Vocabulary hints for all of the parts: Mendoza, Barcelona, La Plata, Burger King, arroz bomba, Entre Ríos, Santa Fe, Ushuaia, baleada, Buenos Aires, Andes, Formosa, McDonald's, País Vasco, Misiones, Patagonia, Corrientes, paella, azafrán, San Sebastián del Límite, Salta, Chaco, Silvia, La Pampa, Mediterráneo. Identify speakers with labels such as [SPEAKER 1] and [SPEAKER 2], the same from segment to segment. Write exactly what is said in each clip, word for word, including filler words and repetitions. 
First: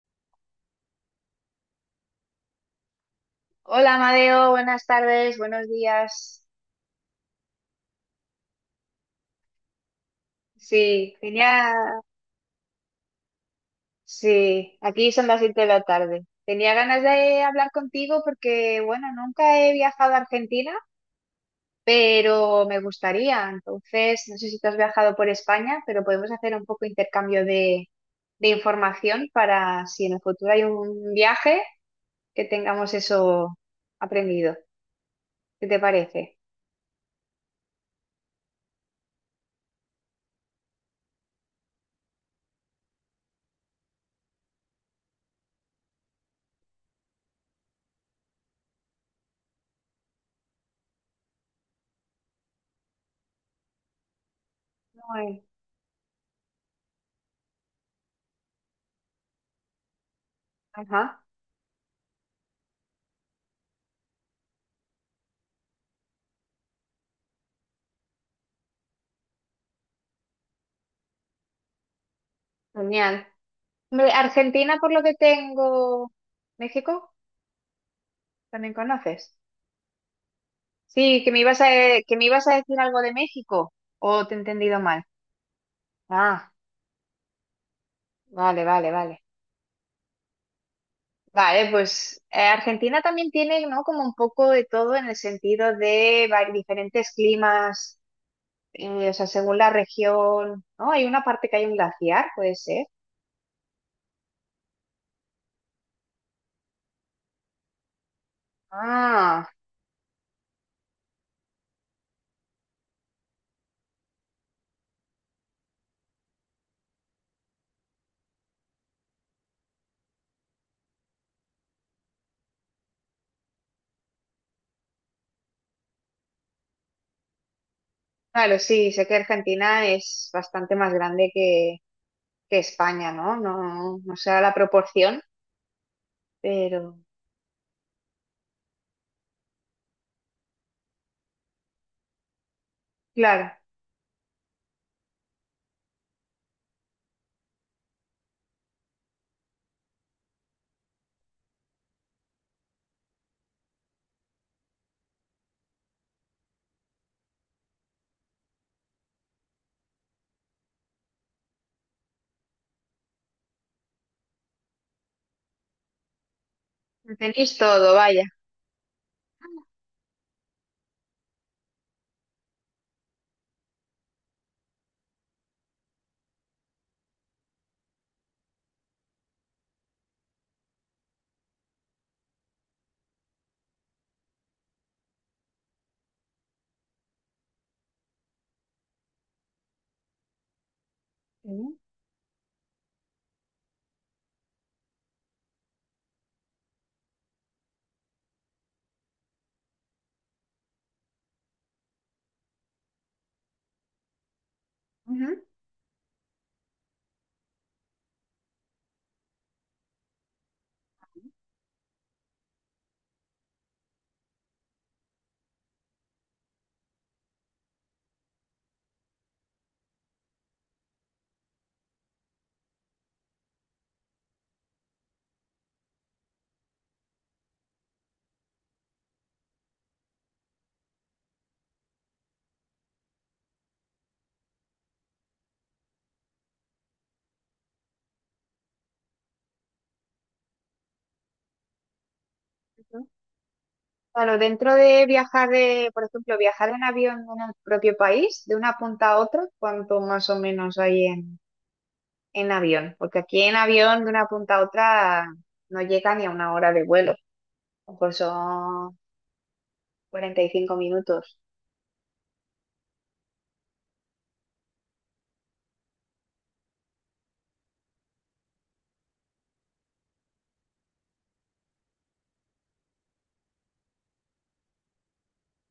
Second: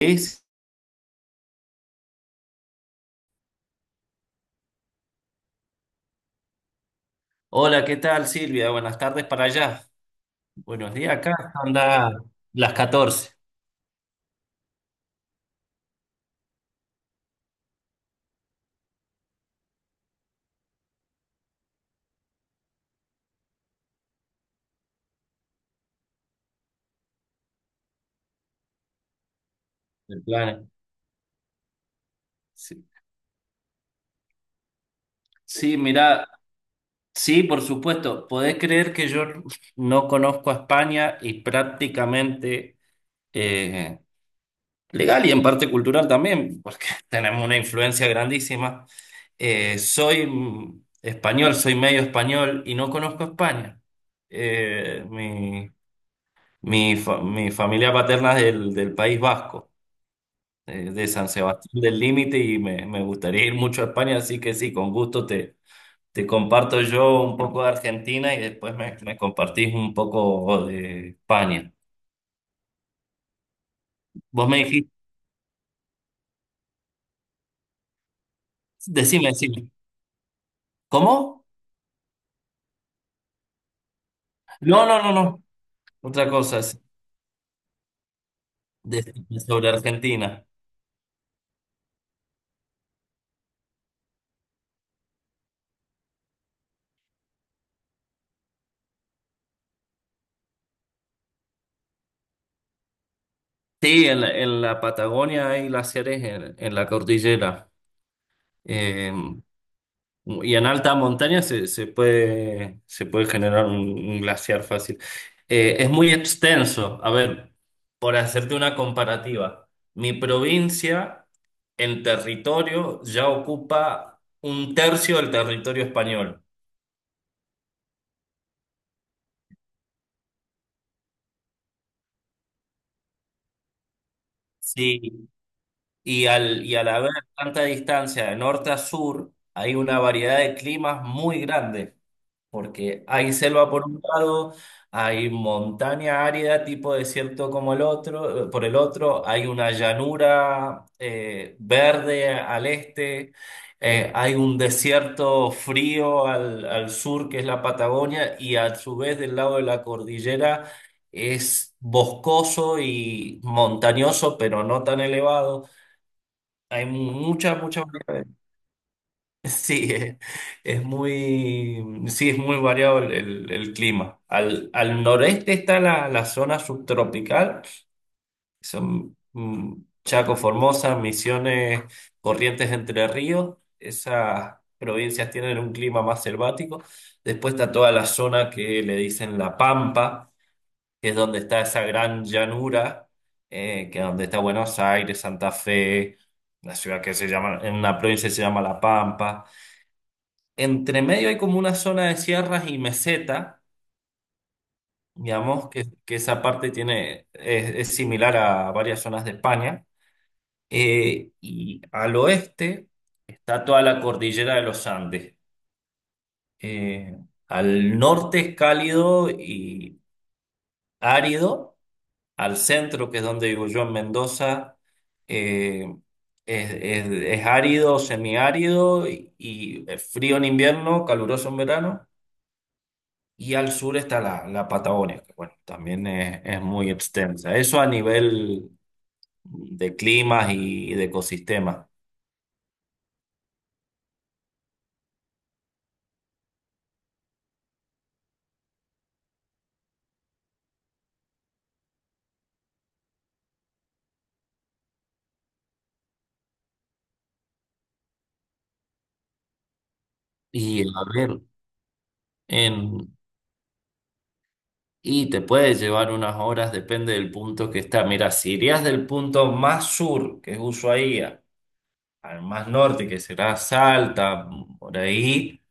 [SPEAKER 1] Es-
[SPEAKER 2] Hola, Amadeo, buenas tardes, buenos días.
[SPEAKER 1] Hola, ¿qué tal, Silvia? Buenas tardes para allá. Buenos
[SPEAKER 2] Sí,
[SPEAKER 1] días acá.
[SPEAKER 2] tenía,
[SPEAKER 1] Anda, ¿las catorce?
[SPEAKER 2] sí, aquí son las siete de la tarde. Tenía ganas de hablar contigo porque, bueno, nunca he viajado a Argentina, pero me gustaría. Entonces, no sé si tú has viajado por España, pero podemos hacer un poco intercambio de, de información para si en el
[SPEAKER 1] El
[SPEAKER 2] futuro hay
[SPEAKER 1] plan.
[SPEAKER 2] un viaje, que
[SPEAKER 1] Sí,
[SPEAKER 2] tengamos eso aprendido. ¿Qué
[SPEAKER 1] sí,
[SPEAKER 2] te
[SPEAKER 1] mirá,
[SPEAKER 2] parece?
[SPEAKER 1] sí, por supuesto. ¿Podés creer que yo no conozco a España? Y prácticamente eh, legal y en parte cultural también, porque tenemos una influencia grandísima. Eh, soy mm, español, soy medio español y no conozco a España. Eh,
[SPEAKER 2] Muy-
[SPEAKER 1] mi, mi, fa- Mi familia paterna es del, del País Vasco, eh, de
[SPEAKER 2] Ajá,
[SPEAKER 1] San Sebastián del Límite, y me, me gustaría ir mucho a España, así que sí, con gusto te, te comparto yo un poco de Argentina y después me, me compartís un poco de España.
[SPEAKER 2] genial. Hombre,
[SPEAKER 1] Vos me
[SPEAKER 2] Argentina,
[SPEAKER 1] dijiste,
[SPEAKER 2] por lo que tengo. ¿México? ¿También
[SPEAKER 1] decime,
[SPEAKER 2] conoces?
[SPEAKER 1] decime.
[SPEAKER 2] Sí, que me
[SPEAKER 1] ¿Cómo?
[SPEAKER 2] ibas a, e, que me ibas a decir algo de México. ¿O te he entendido
[SPEAKER 1] No, no,
[SPEAKER 2] mal?
[SPEAKER 1] no, no. Otra
[SPEAKER 2] Ah,
[SPEAKER 1] cosa, es
[SPEAKER 2] vale, vale, vale.
[SPEAKER 1] decime sobre Argentina.
[SPEAKER 2] Vale, pues eh, Argentina también tiene, ¿no? Como un poco de todo en el sentido de va- diferentes climas, eh, o sea, según la región, ¿no? Hay una parte que hay un glaciar, puede ser.
[SPEAKER 1] Sí, en la, en la Patagonia hay glaciares en, en la cordillera. Eh,
[SPEAKER 2] Ah,
[SPEAKER 1] Y en alta montaña se, se puede, se puede generar un, un glaciar fácil. Eh, es muy extenso. A ver, por hacerte una comparativa, mi provincia en territorio ya ocupa un tercio del territorio español.
[SPEAKER 2] claro, sí, sé que Argentina es bastante más grande que, que España, ¿no? No, no sé la proporción,
[SPEAKER 1] Sí, y al, y
[SPEAKER 2] pero,
[SPEAKER 1] al haber tanta distancia de norte a sur, hay una variedad de climas muy grande, porque hay
[SPEAKER 2] claro,
[SPEAKER 1] selva por un lado, hay montaña árida tipo desierto como el otro, eh, por el otro, hay una llanura, eh, verde al este, eh, hay un desierto frío al, al sur que es la Patagonia, y a su vez del lado de la cordillera es boscoso y montañoso, pero no tan elevado. Hay
[SPEAKER 2] tenéis
[SPEAKER 1] mucha, mucha
[SPEAKER 2] todo, vaya.
[SPEAKER 1] variedad. Sí, es, es muy, sí, es muy variado el, el- el clima. Al, al noreste está la, la zona subtropical, son mm, Chaco, Formosa, Misiones, Corrientes, Entre Ríos. Esas provincias tienen un clima más selvático. Después está toda la zona que le dicen La Pampa, que es donde está
[SPEAKER 2] Ujú,
[SPEAKER 1] esa gran llanura, eh, que es donde está Buenos Aires, Santa Fe, la ciudad que se llama, en una provincia que se llama La Pampa. Entre medio hay como una zona de sierras y meseta,
[SPEAKER 2] ujú.
[SPEAKER 1] digamos, que, que esa parte tiene, es, es similar a varias zonas de España. Eh, y al oeste está toda la cordillera de los Andes. Eh, al norte es cálido y árido. Al centro, que es donde vivo yo en Mendoza, eh, es, es, es árido, semiárido y, y frío en invierno, caluroso en verano. Y al sur está la, la Patagonia, que bueno, también es, es muy extensa. Eso a nivel de climas y de ecosistemas.
[SPEAKER 2] Claro, dentro de viajar de, por ejemplo, viajar en avión en el propio país, de una punta a otra, ¿cuánto más o menos hay en, en avión? Porque aquí en avión de una punta a otra no llega ni a una hora de vuelo. A lo mejor son cuarenta y cinco
[SPEAKER 1] Y a
[SPEAKER 2] minutos,
[SPEAKER 1] ver, en, y te puede llevar unas horas, depende del punto que está. Mira, si irías del punto más sur, que es Ushuaia, al más norte, que será Salta, por ahí,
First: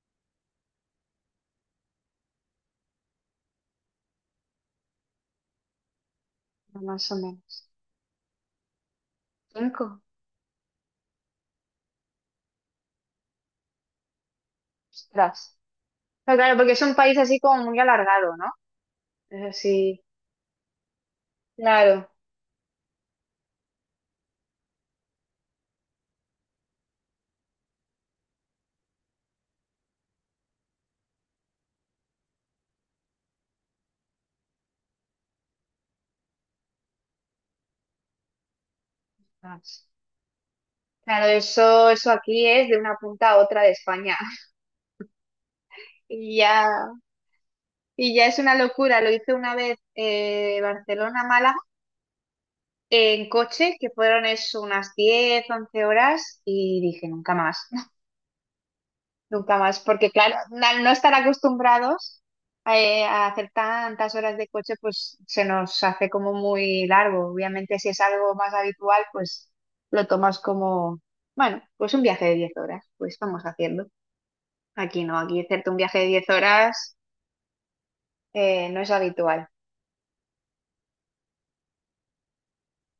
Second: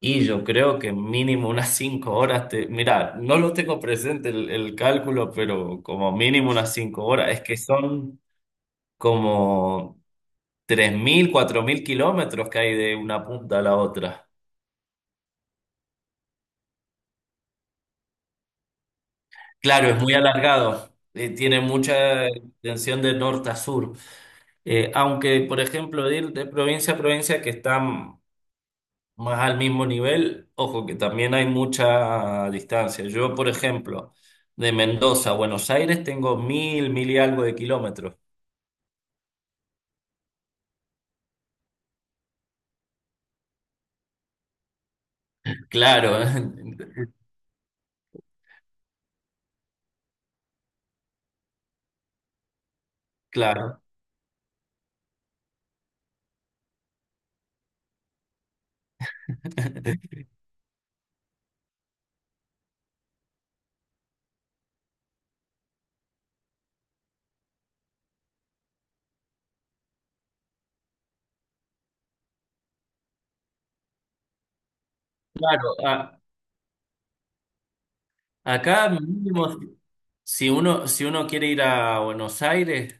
[SPEAKER 1] y yo creo que mínimo unas cinco horas te... Mira, no lo tengo presente el, el cálculo, pero como mínimo unas cinco
[SPEAKER 2] más o
[SPEAKER 1] horas. Es que
[SPEAKER 2] menos.
[SPEAKER 1] son... como
[SPEAKER 2] ¿Cinco?
[SPEAKER 1] tres mil cuatro mil kilómetros que hay de una punta a la otra.
[SPEAKER 2] Ostras. Pero claro, porque es un país así como muy alargado, ¿no? Es
[SPEAKER 1] Claro,
[SPEAKER 2] así,
[SPEAKER 1] es muy alargado, eh, tiene
[SPEAKER 2] claro.
[SPEAKER 1] mucha extensión de norte a sur. Eh, aunque, por ejemplo, de ir de provincia a provincia que están más al mismo nivel, ojo que también hay mucha distancia. Yo, por ejemplo, de Mendoza a Buenos Aires tengo mil, mil y algo de kilómetros.
[SPEAKER 2] Claro, eso, eso aquí es de una punta a otra de España.
[SPEAKER 1] Claro.
[SPEAKER 2] Y ya, y ya es una locura. Lo hice una vez eh, Barcelona-Málaga en coche,
[SPEAKER 1] Claro.
[SPEAKER 2] que fueron eso unas diez once horas, y dije, nunca más, nunca más, porque claro, al no estar acostumbrados eh, a hacer tantas horas de coche, pues se nos hace como muy largo. Obviamente, si es algo más habitual, pues lo tomas como, bueno, pues un viaje de diez horas, pues vamos haciendo. Aquí no, aquí hacerte
[SPEAKER 1] Claro,
[SPEAKER 2] un viaje de
[SPEAKER 1] a-
[SPEAKER 2] diez horas eh, no
[SPEAKER 1] Acá
[SPEAKER 2] es habitual.
[SPEAKER 1] mínimo, si uno, si uno quiere ir a Buenos Aires,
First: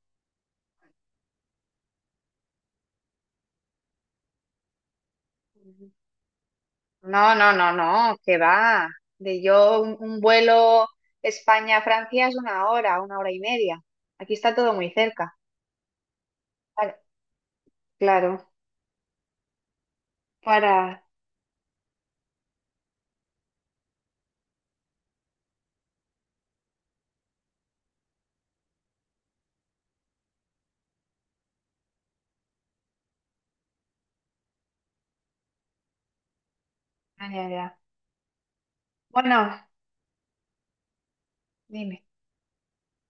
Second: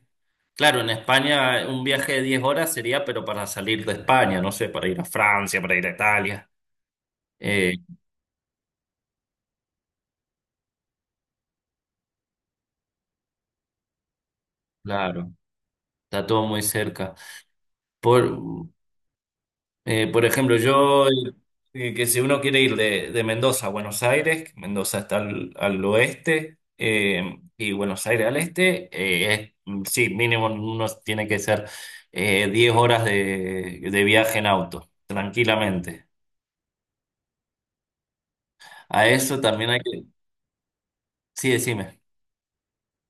[SPEAKER 1] claro, en España un viaje de diez horas sería, pero para salir de España, no sé, para ir a Francia, para ir
[SPEAKER 2] Ujú.
[SPEAKER 1] a Italia.
[SPEAKER 2] No, no, no,
[SPEAKER 1] Eh,
[SPEAKER 2] no, que va. De yo, un, un vuelo España-Francia es una hora, una hora y media. Aquí está todo muy
[SPEAKER 1] claro,
[SPEAKER 2] cerca.
[SPEAKER 1] está todo muy
[SPEAKER 2] Claro,
[SPEAKER 1] cerca. Por,
[SPEAKER 2] claro,
[SPEAKER 1] eh, por ejemplo,
[SPEAKER 2] para...
[SPEAKER 1] yo, eh, que si uno quiere ir de, de Mendoza a Buenos Aires, Mendoza está al, al oeste, eh, y Buenos Aires al este, eh, es- mm, sí, mínimo uno tiene que ser eh, diez horas de, de viaje en auto, tranquilamente.
[SPEAKER 2] ah, ya, ya.
[SPEAKER 1] A eso
[SPEAKER 2] Bueno,
[SPEAKER 1] también hay que... Sí, decime.
[SPEAKER 2] dime.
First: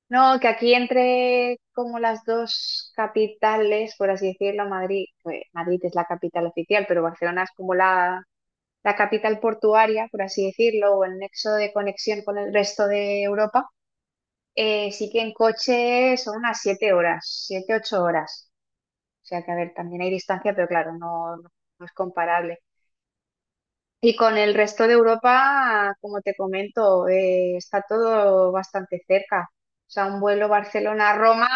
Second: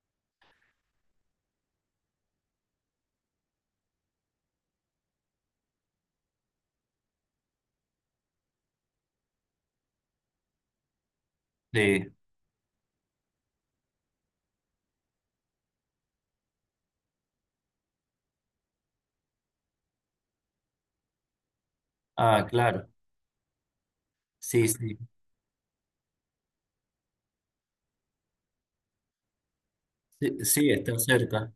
[SPEAKER 2] No, que aquí entre como las dos capitales, por así decirlo, Madrid, pues, Madrid es la capital oficial, pero Barcelona es como la la capital portuaria, por así decirlo, o el nexo de
[SPEAKER 1] Sí.
[SPEAKER 2] conexión con el resto de Europa, eh, sí que en coche son unas siete horas, siete ocho horas. O sea que, a ver, también hay distancia, pero claro, no, no- no es
[SPEAKER 1] Ah,
[SPEAKER 2] comparable.
[SPEAKER 1] claro.
[SPEAKER 2] Y con el
[SPEAKER 1] Sí,
[SPEAKER 2] resto de
[SPEAKER 1] sí.
[SPEAKER 2] Europa, como te comento, eh, está todo bastante cerca. O sea, un
[SPEAKER 1] Sí,
[SPEAKER 2] vuelo
[SPEAKER 1] sí, están
[SPEAKER 2] Barcelona-Roma,
[SPEAKER 1] cerca.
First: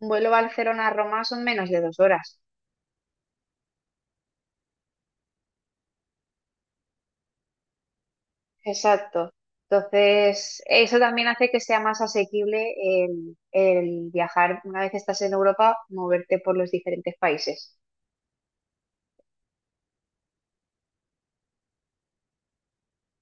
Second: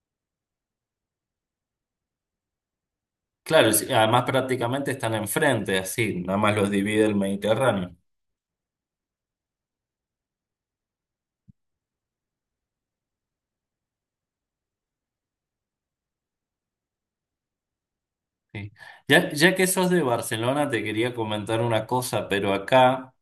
[SPEAKER 2] un vuelo Barcelona-Roma son menos de dos horas.
[SPEAKER 1] Claro, sí, además prácticamente están enfrente, así, nada más los divide el Mediterráneo.
[SPEAKER 2] Exacto. Entonces, eso también hace que sea más asequible el, el viajar una vez que estás en Europa, moverte por los diferentes países.
[SPEAKER 1] Sí. Ya, ya que sos de Barcelona, te quería comentar una cosa, pero acá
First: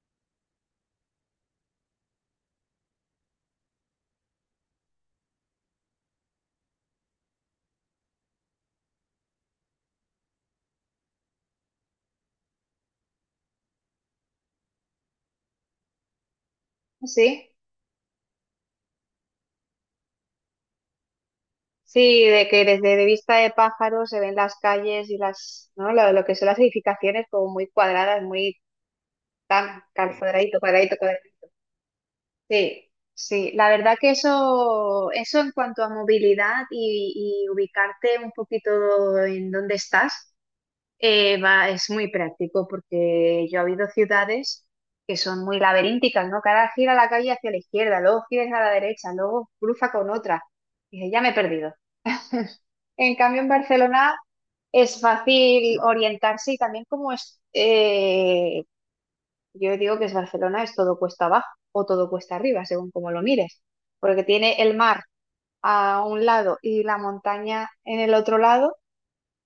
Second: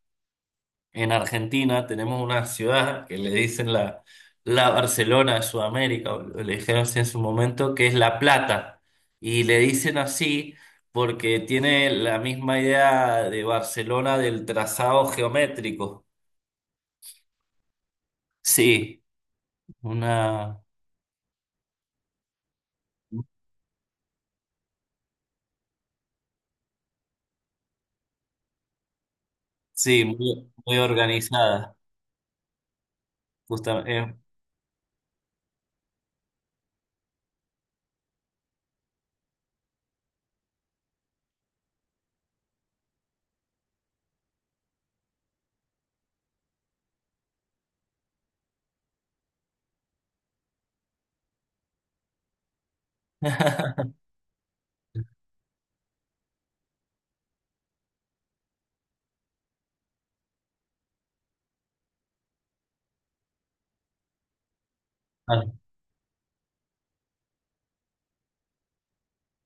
[SPEAKER 1] en Argentina tenemos una ciudad que le dicen la, la Barcelona de Sudamérica, o le dijeron así en su momento, que es La Plata. Y le dicen así porque tiene la misma idea de Barcelona, del trazado geométrico.
[SPEAKER 2] Sí,
[SPEAKER 1] Sí, una,
[SPEAKER 2] sí, de que desde de vista de pájaro se ven las calles y las, ¿no? Lo, lo que son las edificaciones como muy cuadradas, muy tan
[SPEAKER 1] sí,
[SPEAKER 2] cal-
[SPEAKER 1] muy,
[SPEAKER 2] cuadradito,
[SPEAKER 1] muy
[SPEAKER 2] cuadradito, cuadradito.
[SPEAKER 1] organizada,
[SPEAKER 2] Sí, sí. La verdad que
[SPEAKER 1] justamente.
[SPEAKER 2] eso, eso en cuanto a movilidad y, y ubicarte un poquito en dónde estás. Eh, va, es muy práctico porque yo he habido ciudades que son muy laberínticas, ¿no? Que ahora gira la calle hacia la izquierda, luego giras a la derecha, luego cruza con otra. Y dices, ya me he perdido. En cambio, en Barcelona es fácil orientarse y también como es, eh, yo digo que es Barcelona, es todo cuesta abajo o todo cuesta arriba, según como lo mires, porque tiene el mar
[SPEAKER 1] Ah,
[SPEAKER 2] a un lado y la montaña en el otro lado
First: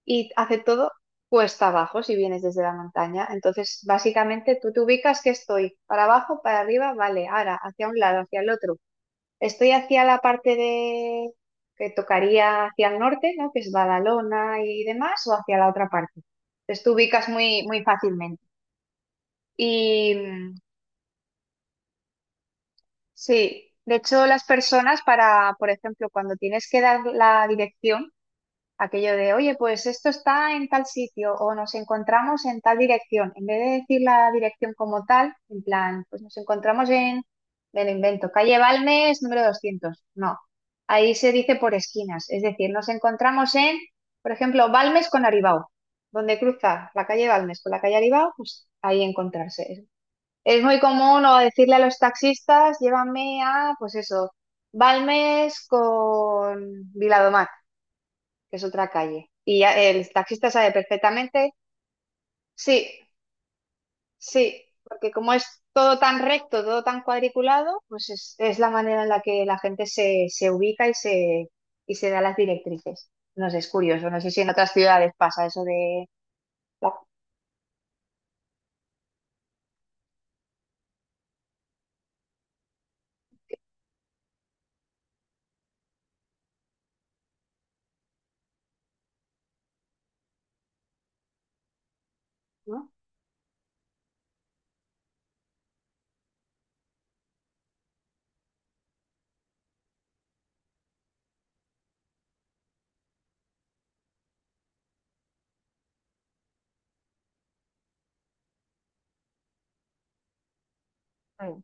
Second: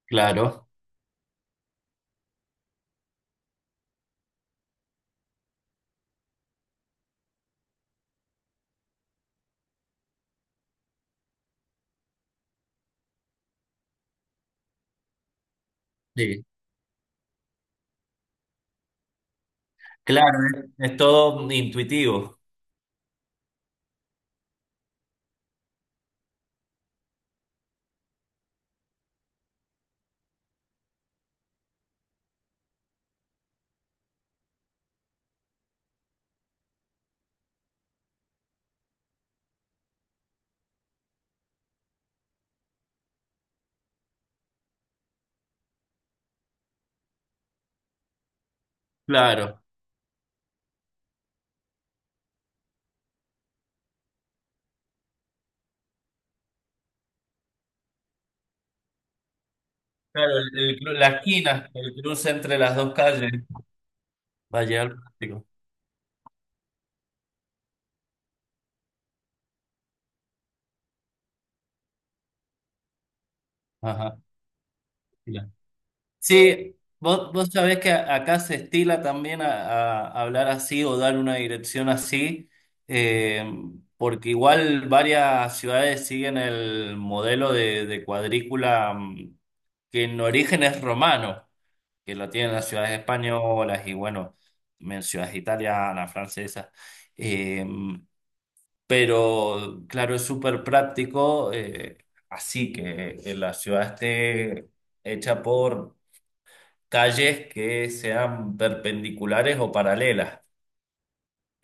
[SPEAKER 2] y hace
[SPEAKER 1] claro.
[SPEAKER 2] todo cuesta abajo si vienes desde la montaña. Entonces, básicamente tú te ubicas que estoy para abajo, para arriba, vale, ahora hacia un lado, hacia el otro. Estoy hacia la parte de que tocaría hacia el norte, ¿no? Que es Badalona y demás, o hacia la otra parte.
[SPEAKER 1] Sí.
[SPEAKER 2] Entonces tú ubicas muy, muy fácilmente. Y
[SPEAKER 1] Claro,
[SPEAKER 2] mm,
[SPEAKER 1] es, es todo intuitivo.
[SPEAKER 2] sí, de hecho las personas para, por ejemplo, cuando tienes que dar la dirección, aquello de, oye, pues esto está en tal sitio o nos encontramos en tal dirección. En vez de decir la dirección como tal, en plan, pues nos encontramos en, me lo invento, calle Balmes número doscientos. No, ahí se dice por esquinas. Es decir, nos encontramos en, por ejemplo, Balmes con Aribau. Donde cruza la calle Balmes con la calle Aribau, pues ahí
[SPEAKER 1] Claro,
[SPEAKER 2] encontrarse. Es muy común o decirle a los taxistas, llévame a, pues eso, Balmes con Viladomar que es otra calle. Y ya el
[SPEAKER 1] claro,
[SPEAKER 2] taxista
[SPEAKER 1] el,
[SPEAKER 2] sabe
[SPEAKER 1] el cru- la
[SPEAKER 2] perfectamente,
[SPEAKER 1] esquina, el cruce entre las
[SPEAKER 2] sí,
[SPEAKER 1] dos calles, va
[SPEAKER 2] sí,
[SPEAKER 1] a llegar
[SPEAKER 2] porque como
[SPEAKER 1] plástico.
[SPEAKER 2] es todo tan recto, todo tan cuadriculado, pues es, es la manera en la que la gente se, se ubica y se, y se da las directrices. No sé, es curioso,
[SPEAKER 1] Ajá,
[SPEAKER 2] no sé si en otras ciudades pasa
[SPEAKER 1] ya.
[SPEAKER 2] eso de,
[SPEAKER 1] Sí,
[SPEAKER 2] ¿no?
[SPEAKER 1] vos, vos sabés que a- acá se estila también a, a hablar así, o dar una dirección así, eh, porque igual varias ciudades siguen el modelo de, de cuadrícula, mm, que en origen es romano, que lo tienen las ciudades españolas y bueno, en ciudades italianas, francesas. Eh, pero claro, es súper práctico, eh, así que, que la ciudad esté hecha por calles que sean perpendiculares o paralelas.
[SPEAKER 2] Mm,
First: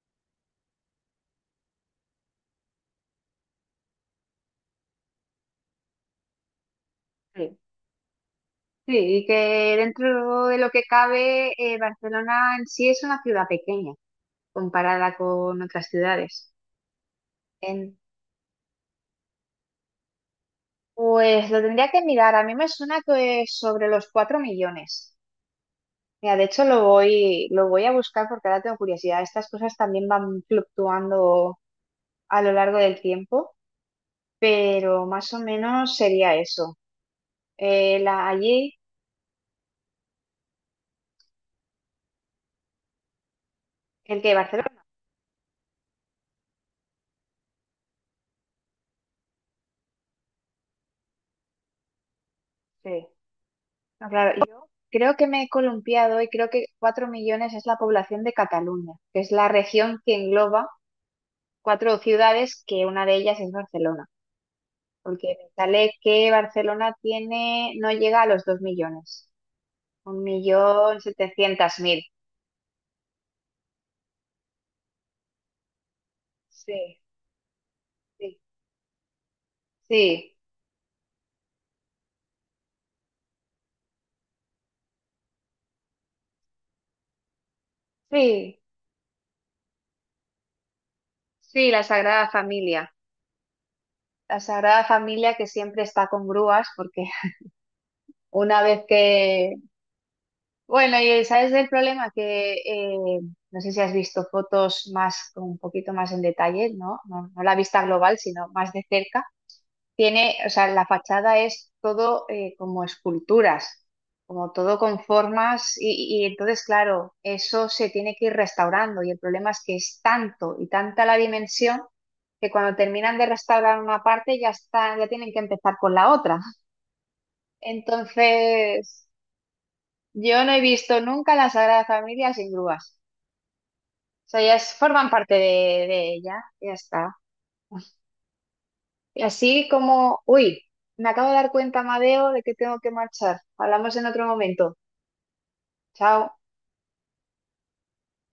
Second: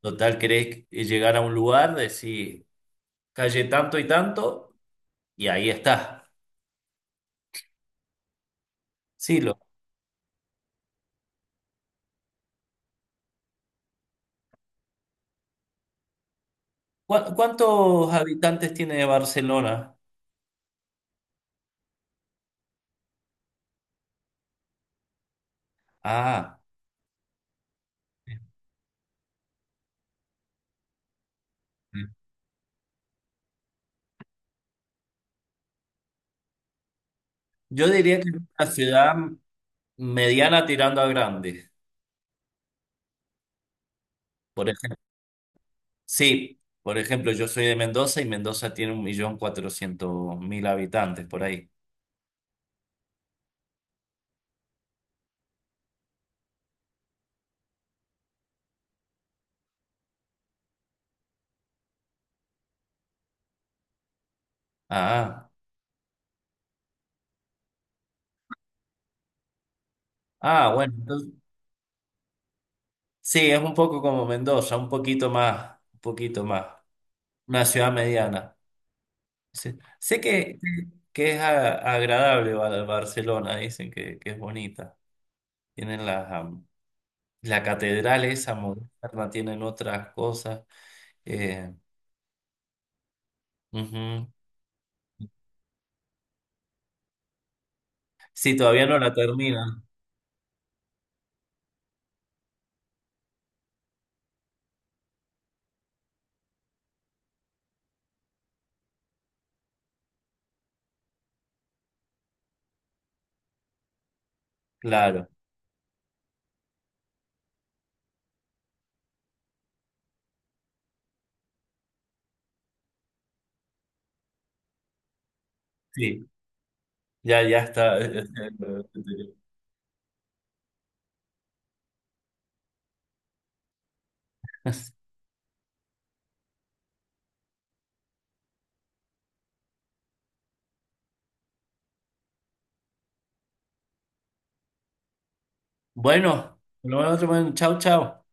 [SPEAKER 1] Total, querés llegar a un lugar, decís calle tanto y tanto, y ahí está.
[SPEAKER 2] sí. Sí, y
[SPEAKER 1] Sí, lo-
[SPEAKER 2] que dentro de lo que cabe, eh, Barcelona en sí es una ciudad pequeña comparada con otras ciudades.
[SPEAKER 1] ¿cu- ¿cuántos habitantes tiene Barcelona?
[SPEAKER 2] Pues lo tendría que mirar. A mí me suena que es sobre los cuatro millones. Mira, de
[SPEAKER 1] Ah.
[SPEAKER 2] hecho lo voy, lo voy a buscar porque ahora tengo curiosidad. Estas cosas también van fluctuando a lo largo del tiempo, pero más o menos sería eso.
[SPEAKER 1] Yo
[SPEAKER 2] Eh,
[SPEAKER 1] diría
[SPEAKER 2] la,
[SPEAKER 1] que es una
[SPEAKER 2] allí,
[SPEAKER 1] ciudad mediana tirando a grande.
[SPEAKER 2] el que
[SPEAKER 1] Por
[SPEAKER 2] Barcelona.
[SPEAKER 1] ejemplo, sí, por ejemplo, yo soy de Mendoza y Mendoza tiene un millón cuatrocientos mil habitantes por ahí.
[SPEAKER 2] Sí. No, claro, yo creo que me he columpiado y creo que cuatro millones es la población de Cataluña, que es la región que engloba cuatro ciudades, que una de ellas es Barcelona. Porque me
[SPEAKER 1] Ah,
[SPEAKER 2] sale que Barcelona tiene, no llega a los dos millones. Un
[SPEAKER 1] ah, bueno,
[SPEAKER 2] millón
[SPEAKER 1] entonces,
[SPEAKER 2] setecientos mil.
[SPEAKER 1] sí, es un poco como Mendoza, un poquito más, un poquito más.
[SPEAKER 2] Sí,
[SPEAKER 1] Una ciudad
[SPEAKER 2] sí,
[SPEAKER 1] mediana. Sí. Sé
[SPEAKER 2] sí,
[SPEAKER 1] que, que es a- agradable Ba- Barcelona, dicen que, que es bonita. Tienen la, am, la catedral esa
[SPEAKER 2] sí,
[SPEAKER 1] moderna, tienen otras cosas.
[SPEAKER 2] sí,
[SPEAKER 1] Eh,
[SPEAKER 2] la Sagrada Familia.
[SPEAKER 1] ujú.
[SPEAKER 2] La Sagrada Familia que siempre está con grúas, porque
[SPEAKER 1] Sí,
[SPEAKER 2] una vez
[SPEAKER 1] todavía no la
[SPEAKER 2] que.
[SPEAKER 1] terminan.
[SPEAKER 2] Bueno, y sabes el problema que eh, no sé si has visto fotos más, un poquito más en detalle, ¿no? No, no la vista global, sino más de cerca. Tiene, o sea, la fachada es todo eh, como esculturas, como todo con
[SPEAKER 1] Claro,
[SPEAKER 2] formas y, y entonces, claro, eso se tiene que ir restaurando y el problema es que es tanto y tanta la dimensión que cuando terminan de restaurar una parte ya está, ya tienen que empezar con la
[SPEAKER 1] sí,
[SPEAKER 2] otra.
[SPEAKER 1] ya, ya está.
[SPEAKER 2] Entonces, yo no he visto nunca la Sagrada Familia sin grúas. O sea, ellas forman parte de, de ella, ya está. Y así como, uy, me acabo de dar cuenta, Madeo, de que tengo que marchar. Hablamos en otro momento. Chao.
[SPEAKER 1] Bueno, nos vemos en otro momento. Chao, chao.